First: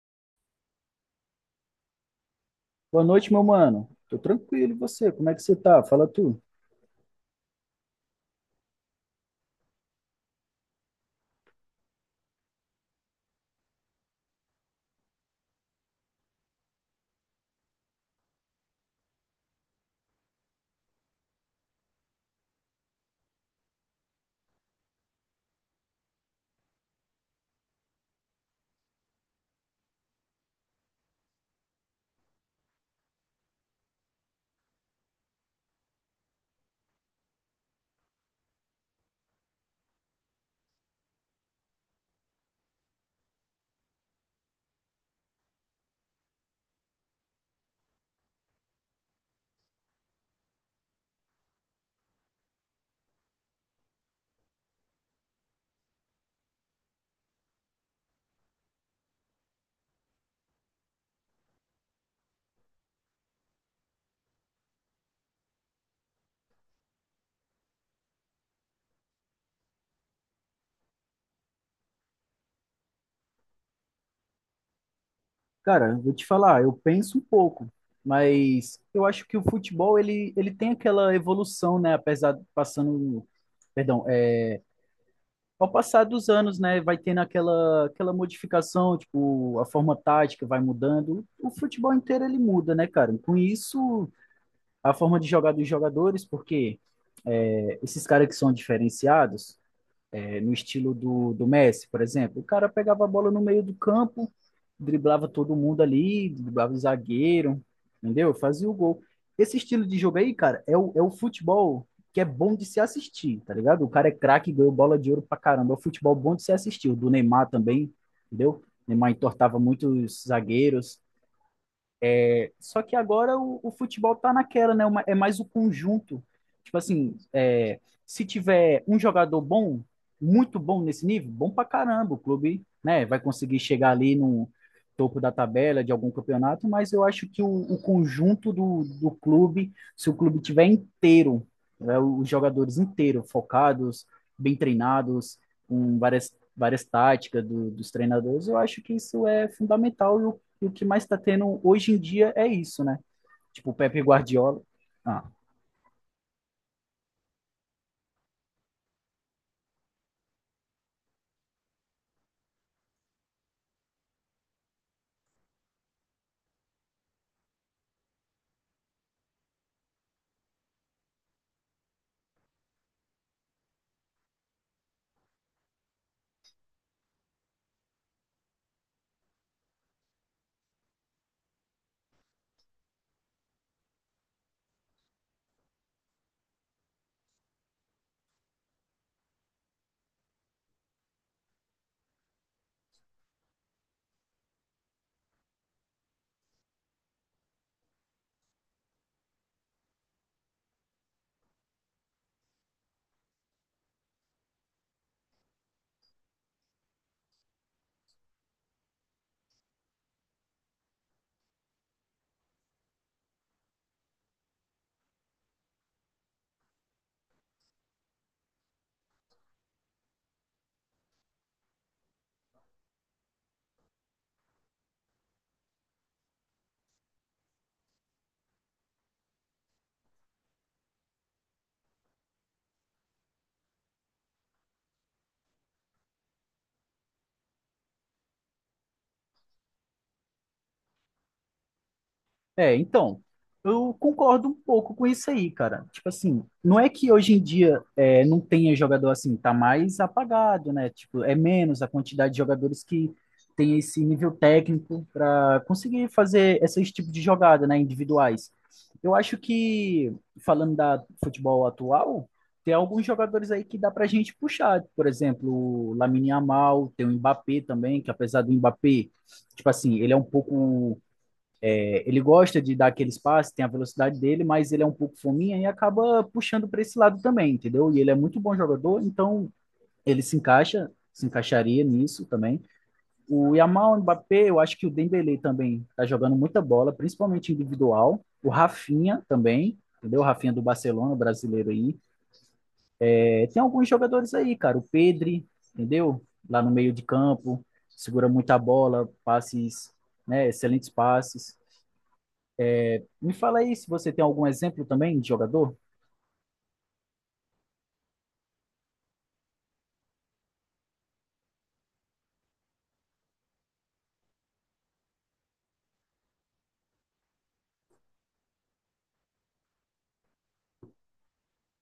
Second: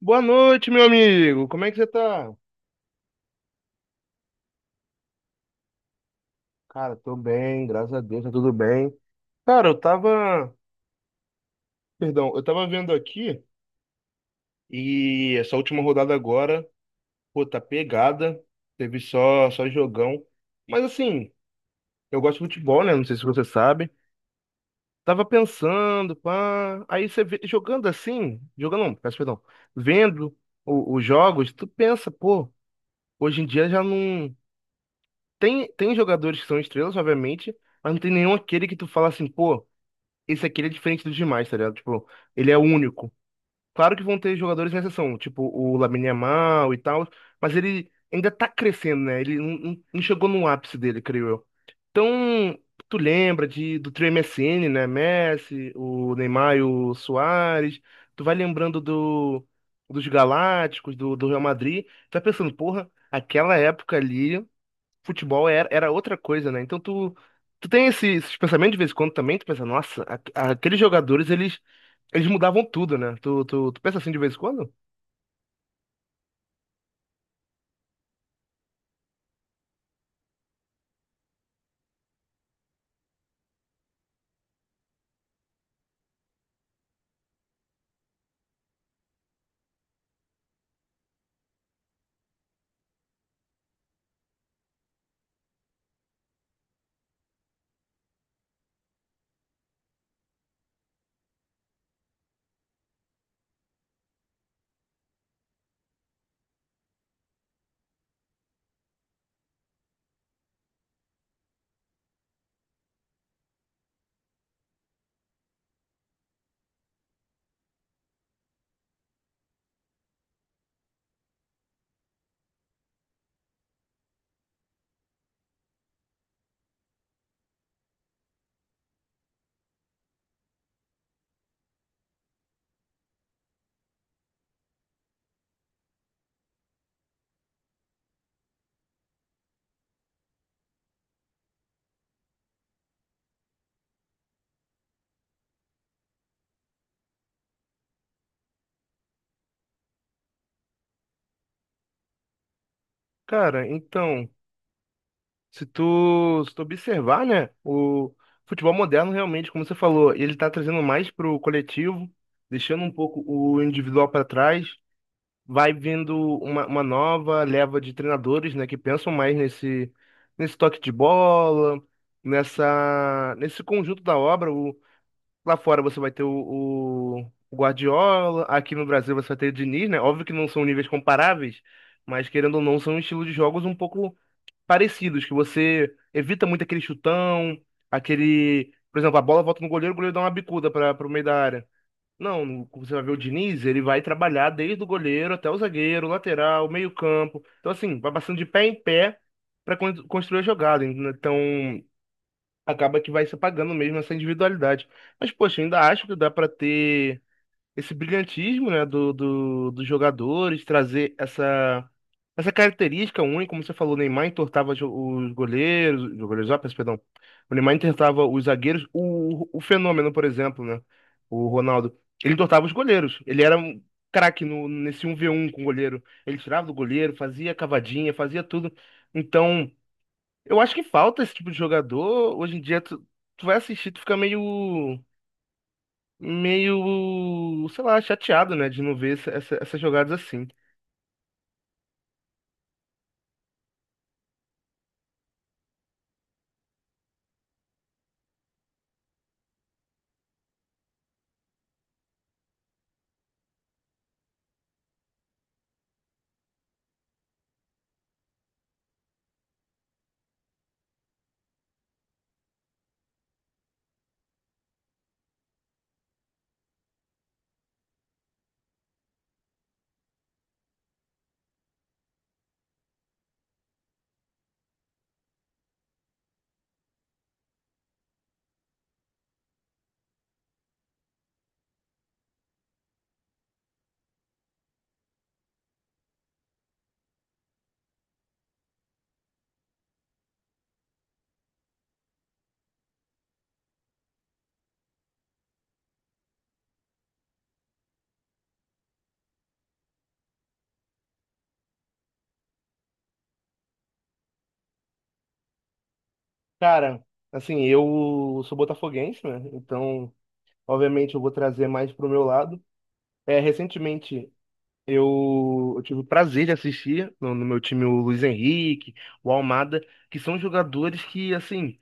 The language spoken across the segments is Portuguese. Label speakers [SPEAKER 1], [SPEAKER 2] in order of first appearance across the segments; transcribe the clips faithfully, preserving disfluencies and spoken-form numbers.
[SPEAKER 1] Boa noite, meu amigo. Como é que você tá?
[SPEAKER 2] Boa noite, meu mano. Tô tranquilo, e você? Como é que você tá? Fala tu.
[SPEAKER 1] Cara, tô bem, graças a Deus, tá tudo bem. Cara, eu tava, perdão, eu tava vendo aqui e essa última rodada agora, pô, tá pegada. Teve só só jogão. Mas assim, eu gosto de futebol, né? Não sei se você sabe. Tava pensando, pá, aí você vê, jogando assim, jogando não, peço perdão, vendo o- os jogos, tu pensa, pô, hoje em dia já não. Tem, tem jogadores que são estrelas, obviamente, mas não tem nenhum aquele que tu fala assim, pô, esse aqui ele é diferente dos demais, tá ligado? Tipo, ele é único. Claro que vão ter jogadores em exceção, tipo o Lamine Yamal e tal, mas ele ainda tá crescendo, né? Ele não, não não chegou no ápice dele, creio eu. Então, tu lembra de, do trio M S N, né? Messi, o Neymar e o Suárez. Tu vai lembrando do, dos Galácticos, do, do Real Madrid. Tu vai pensando, porra, aquela época ali futebol era, era outra coisa, né? Então tu, tu tem esse- esses pensamentos de vez em quando também, tu pensa, nossa, a- aqueles jogadores, eles, eles mudavam tudo, né? Tu, tu, tu pensa assim de vez em quando?
[SPEAKER 2] Cara, eu vou te falar, eu penso um pouco, mas eu acho que o futebol ele, ele tem aquela evolução, né? Apesar de passando, perdão, Ao passar dos anos, né, vai tendo aquela, aquela modificação, tipo, a forma tática vai mudando. O futebol inteiro ele muda, né, cara? Com isso, a forma de jogar dos jogadores, porque é, esses caras que são diferenciados, é, no estilo do, do Messi, por exemplo. O cara pegava a bola no meio do campo, driblava todo mundo ali, driblava o zagueiro, entendeu? Fazia o gol. Esse estilo de jogo aí, cara, é o, é o futebol que é bom de se assistir, tá ligado? O cara é craque, ganhou bola de ouro pra caramba. É o futebol bom de se assistir. O do Neymar também, entendeu? O Neymar entortava muitos zagueiros, só que agora o, o futebol tá naquela, né? Uma- é mais o conjunto. Tipo assim, é, se tiver um jogador bom, muito bom nesse nível, bom pra caramba, o clube, né, vai conseguir chegar ali no topo da tabela de algum campeonato, mas eu acho que o, o conjunto do, do clube, se o clube tiver inteiro, né, os jogadores inteiros, focados, bem treinados, com várias, várias táticas do- dos treinadores, eu acho que isso é fundamental e o e o que mais está tendo hoje em dia é isso, né?
[SPEAKER 1] Cara,
[SPEAKER 2] Tipo, o Pepe
[SPEAKER 1] então,
[SPEAKER 2] Guardiola. Ah,
[SPEAKER 1] se tu, se tu observar, né, o futebol moderno realmente, como você falou, ele tá trazendo mais pro coletivo, deixando um pouco o individual para trás, vai vindo uma, uma nova leva de treinadores, né, que pensam mais nesse, nesse toque de bola, nessa, nesse conjunto da obra. Lá fora você vai ter o, o- o Guardiola, aqui no Brasil você vai ter o Diniz, né? Óbvio que não são níveis comparáveis, mas querendo ou não, são estilos de jogos um pouco parecidos, que você evita muito aquele chutão, aquele. Por exemplo, a bola volta no goleiro, o goleiro dá uma bicuda para o meio da área. Não, você vai ver o Diniz, ele vai trabalhar desde o goleiro até o zagueiro, lateral, meio campo. Então, assim, vai passando de pé em pé para construir a jogada. Então, acaba que vai se apagando mesmo essa individualidade. Mas, poxa, eu ainda acho que dá para ter esse brilhantismo, né, do, do, dos jogadores, trazer essa, essa característica única, como você falou, o Neymar entortava jo- os goleiros, os goleiros, ó, peço perdão, o Neymar entortava os zagueiros, o, o Fenômeno, por exemplo, né, o Ronaldo, ele entortava os goleiros, ele era um craque no, nesse um v um com o goleiro, ele tirava do goleiro, fazia cavadinha, fazia tudo, então. Eu acho que falta esse tipo de jogador. Hoje em dia, tu, tu vai assistir, tu fica meio, meio, sei lá, chateado, né, de não ver essa- essa- essas jogadas assim.
[SPEAKER 2] é, então, eu concordo um pouco com isso aí, cara. Tipo assim, não é que hoje em dia é, não tenha jogador assim, tá mais apagado, né? Tipo, é menos a quantidade de jogadores que tem esse nível técnico para conseguir fazer esses tipos de jogada, né, individuais. Eu acho que, falando da futebol atual, tem alguns jogadores aí que dá pra gente puxar. Por exemplo, o Lamine Yamal, tem o Mbappé também, que apesar do Mbappé, tipo assim, ele é um pouco ele gosta de dar aqueles passes tem a velocidade dele, mas ele é um pouco fominha e acaba puxando para esse lado também, entendeu? E ele é muito bom jogador, então ele se encaixa, se encaixaria nisso também. O Yamal o Mbappé, eu acho que o Dembélé também tá jogando muita bola, principalmente individual. O Rafinha também, entendeu? O Rafinha do Barcelona, brasileiro aí. É, tem alguns jogadores aí, cara. O Pedri, entendeu? Lá no meio de campo, segura muita bola, passes, né? Excelentes passes. Me fala aí se você tem algum exemplo também de jogador.
[SPEAKER 1] Cara, assim, eu sou botafoguense, né? Então, obviamente, eu vou trazer mais pro meu lado. É, recentemente, eu, eu tive o prazer de assistir no, no meu time o Luiz Henrique, o Almada, que são jogadores que, assim.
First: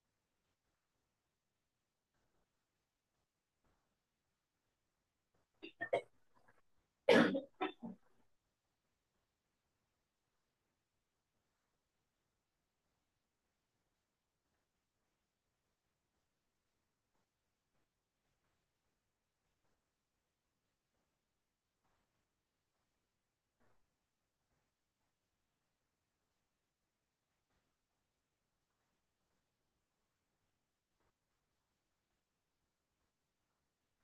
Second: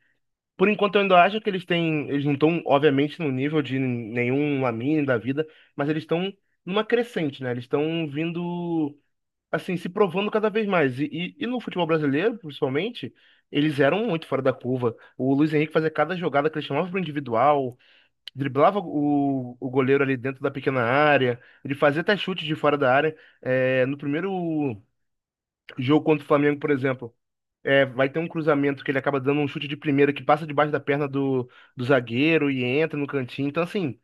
[SPEAKER 1] Por enquanto, eu ainda acho que eles têm. Eles não estão, obviamente, no nível de nenhum Lamine da vida, mas eles estão numa crescente, né? Eles estão vindo, assim, se provando cada vez mais. E, e, e no futebol brasileiro, principalmente, eles eram muito fora da curva. O Luiz Henrique fazia cada jogada que ele chamava para o individual, driblava o, o goleiro ali dentro da pequena área, ele fazia até chute de fora da área. É, no primeiro jogo contra o Flamengo, por exemplo. É, vai ter um cruzamento que ele acaba dando um chute de primeira que passa debaixo da perna do, do zagueiro e entra no cantinho. Então, assim,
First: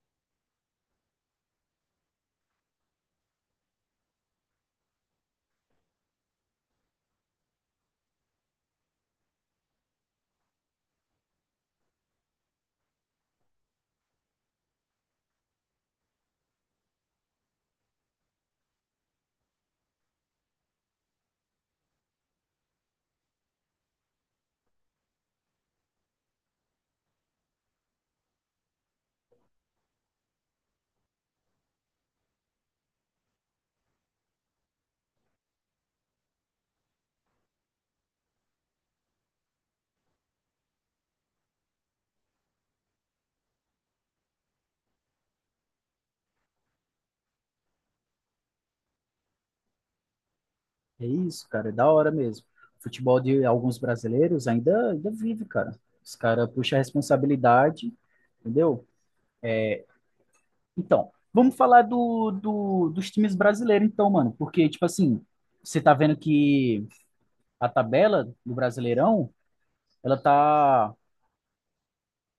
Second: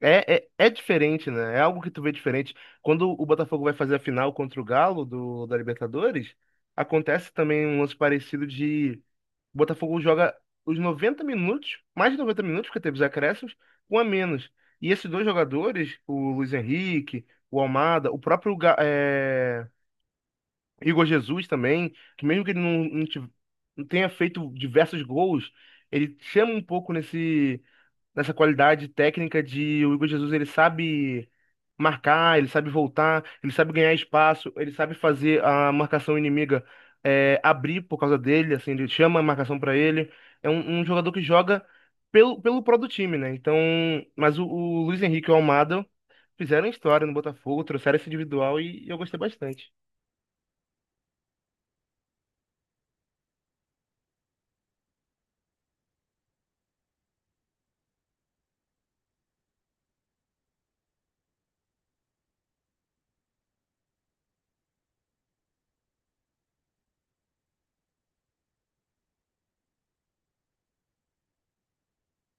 [SPEAKER 1] é, é, é diferente, né? É algo que tu vê diferente. Quando o Botafogo vai fazer a final contra o Galo do, da Libertadores, acontece também um lance parecido de o Botafogo joga os noventa minutos, mais de 90 minutos, porque teve os acréscimos, um a menos. E esses dois jogadores, o Luiz Henrique, o Almada, o próprio Ga- é, Igor Jesus também, que mesmo que ele não, não tive- não tenha feito diversos gols, ele chama um pouco nesse, nessa qualidade técnica de o Igor Jesus, ele sabe marcar, ele sabe voltar, ele sabe ganhar espaço, ele sabe fazer a marcação inimiga é, abrir por causa dele, assim, ele chama a marcação para ele. É um um jogador que joga pelo, pelo pró do time, né? Então, mas o, o Luiz Henrique e o Almada fizeram história no Botafogo, trouxeram esse individual e eu gostei bastante.
[SPEAKER 2] É isso, cara, é da hora mesmo. Futebol de alguns brasileiros ainda, ainda vive, cara. Os caras puxam a responsabilidade, entendeu? Então, vamos falar do, do- dos times brasileiros, então, mano. Porque, tipo assim, você tá vendo que a tabela do Brasileirão, ela tá.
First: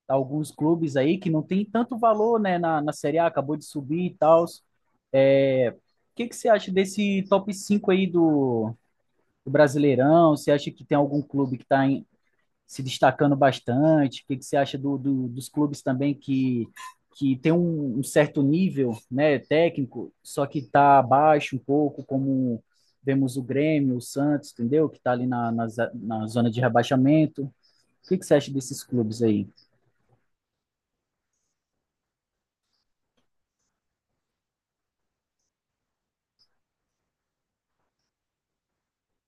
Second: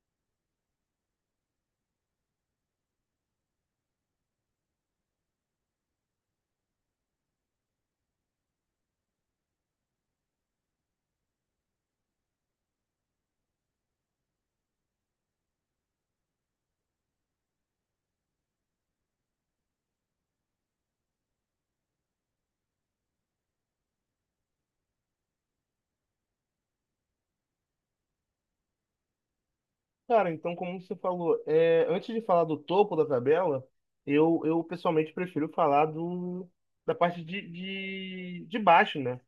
[SPEAKER 2] tá Alguns clubes aí que não tem tanto valor, né, na, na Série A, acabou de subir e tal. É, o que que você acha desse top cinco aí do, do Brasileirão? Você acha que tem algum clube que está se destacando bastante? O que, que você acha do, do- dos clubes também que, que tem um, um certo nível, né, técnico, só que está abaixo um pouco, como vemos o Grêmio, o Santos, entendeu? Que está ali na, na, za- na zona de rebaixamento. O que, que você acha desses clubes aí?
[SPEAKER 1] Cara, então, como você falou, é, antes de falar do topo da tabela, eu, eu pessoalmente prefiro falar do, da parte de, de, de baixo, né?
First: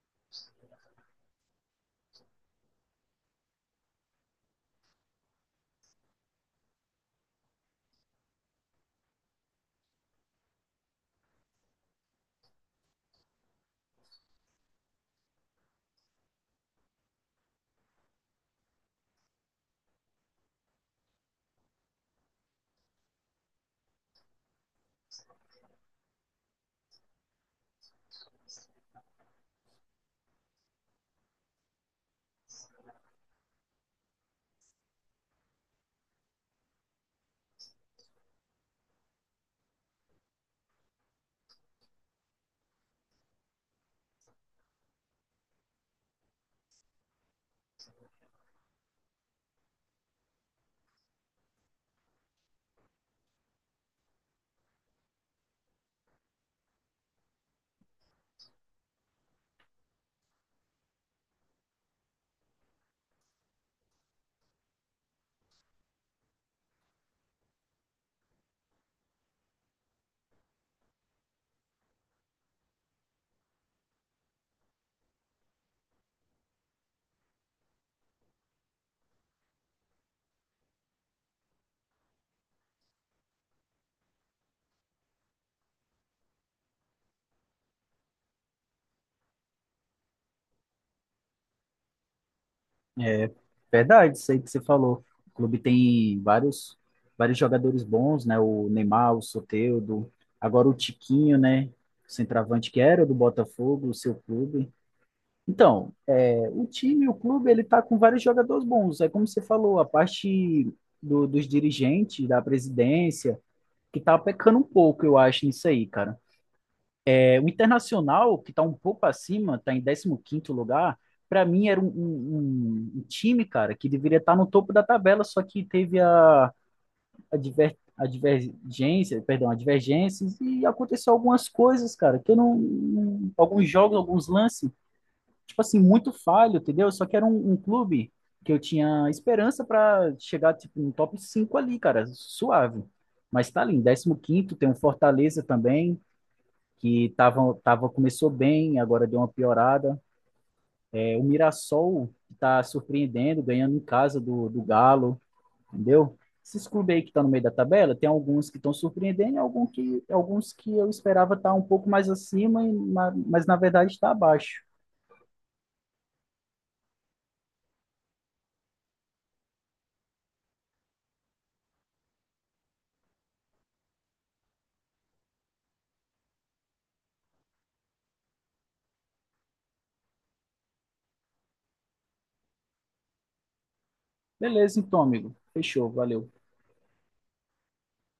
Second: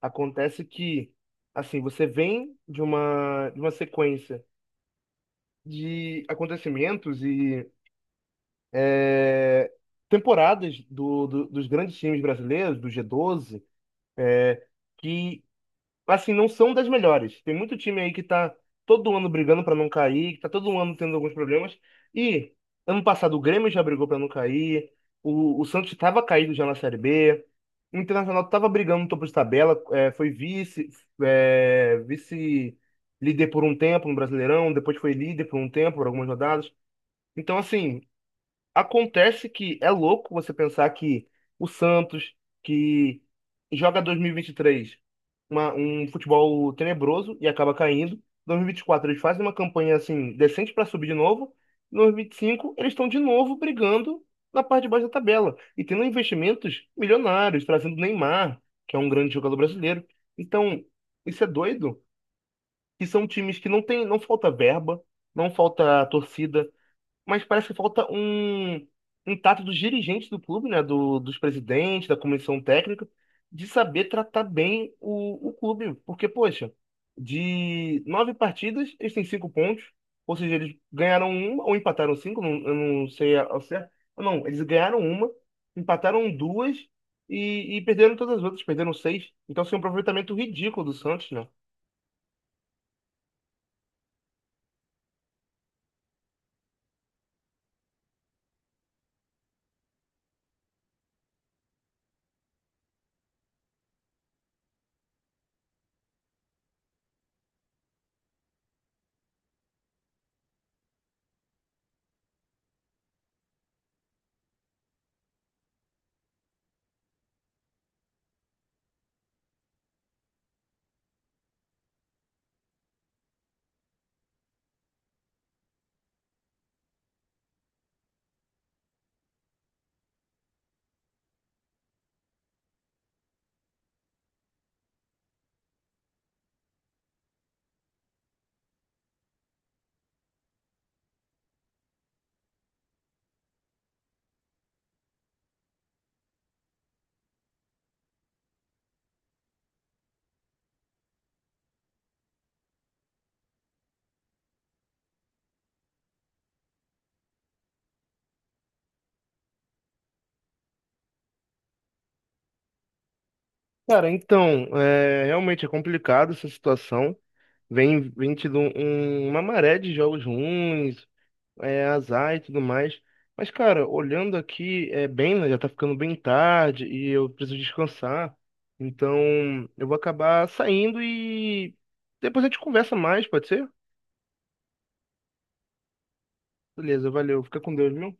[SPEAKER 1] Acontece que, assim, você vem de uma, de uma sequência de acontecimentos e é, temporadas do, do- dos grandes times brasileiros, do G doze, que assim, não são das melhores. Tem muito time aí que tá todo ano brigando pra não cair, que tá todo ano tendo alguns problemas. E ano passado o Grêmio já brigou pra não cair, o, o Santos tava caído já na Série B, o Internacional tava brigando no topo de tabela, é, foi vice, é, vice-líder por um tempo no Brasileirão, depois foi líder por um tempo, por algumas rodadas. Então, assim, acontece que é louco você pensar que o Santos, que joga dois mil e vinte e três uma- um futebol tenebroso e acaba caindo, dois mil e vinte e quatro eles fazem uma campanha assim decente para subir de novo, em dois mil e vinte e cinco eles estão de novo brigando na parte de baixo da tabela e tendo investimentos milionários, trazendo Neymar, que é um grande jogador brasileiro. Então, isso é doido, que são times que não tem, não falta verba, não falta torcida, mas parece que falta um, um tato dos dirigentes do clube, né? Do, dos presidentes, da comissão técnica, de saber tratar bem o, o clube. Porque, poxa, de nove partidas, eles têm cinco pontos. Ou seja, eles ganharam uma ou empataram cinco, não, eu não sei ao certo. Não, eles ganharam uma, empataram duas e, e perderam todas as outras, perderam seis. Então, assim, um aproveitamento ridículo do Santos, né?
[SPEAKER 2] É verdade, isso aí que você falou. O clube tem vários, vários jogadores bons, né? O Neymar, o Soteldo, agora o Tiquinho, né? O centroavante que era do Botafogo, o seu clube. Então, é, o time, o clube, ele tá com vários jogadores bons. É como você falou, a parte do- dos dirigentes, da presidência, que tá pecando um pouco, eu acho, nisso aí, cara. É, o Internacional, que está um pouco acima, está em décimo quinto lugar, para mim era um, um- um um time, cara, que deveria estar no topo da tabela, só que teve a, a, diver- a divergência, perdão, a divergência e aconteceu algumas coisas, cara, que eu não, não- alguns jogos, alguns lances, tipo assim, muito falho, entendeu? Só que era um, um clube que eu tinha esperança para chegar, tipo, no top cinco ali, cara, suave. Mas tá ali, em décimo quinto, tem o Fortaleza também, que tava, tava, começou bem, agora deu uma piorada. É, o Mirassol está surpreendendo, ganhando em casa do, do Galo, entendeu? Esses clubes aí que estão tá no meio da tabela, tem alguns que estão surpreendendo, e alguns que, alguns que eu esperava estar tá um pouco mais acima, mas na verdade
[SPEAKER 1] Cara,
[SPEAKER 2] está abaixo.
[SPEAKER 1] então, é, realmente é complicado essa situação. Vem, vem tido um- um, uma maré de jogos ruins, é, azar e tudo mais. Mas, cara, olhando aqui, é bem, né, já tá ficando bem tarde e eu preciso descansar. Então, eu vou acabar saindo e depois a gente conversa mais, pode ser?
[SPEAKER 2] Beleza, então, amigo. Fechou, valeu.
[SPEAKER 1] Beleza, valeu. Fica com Deus, meu.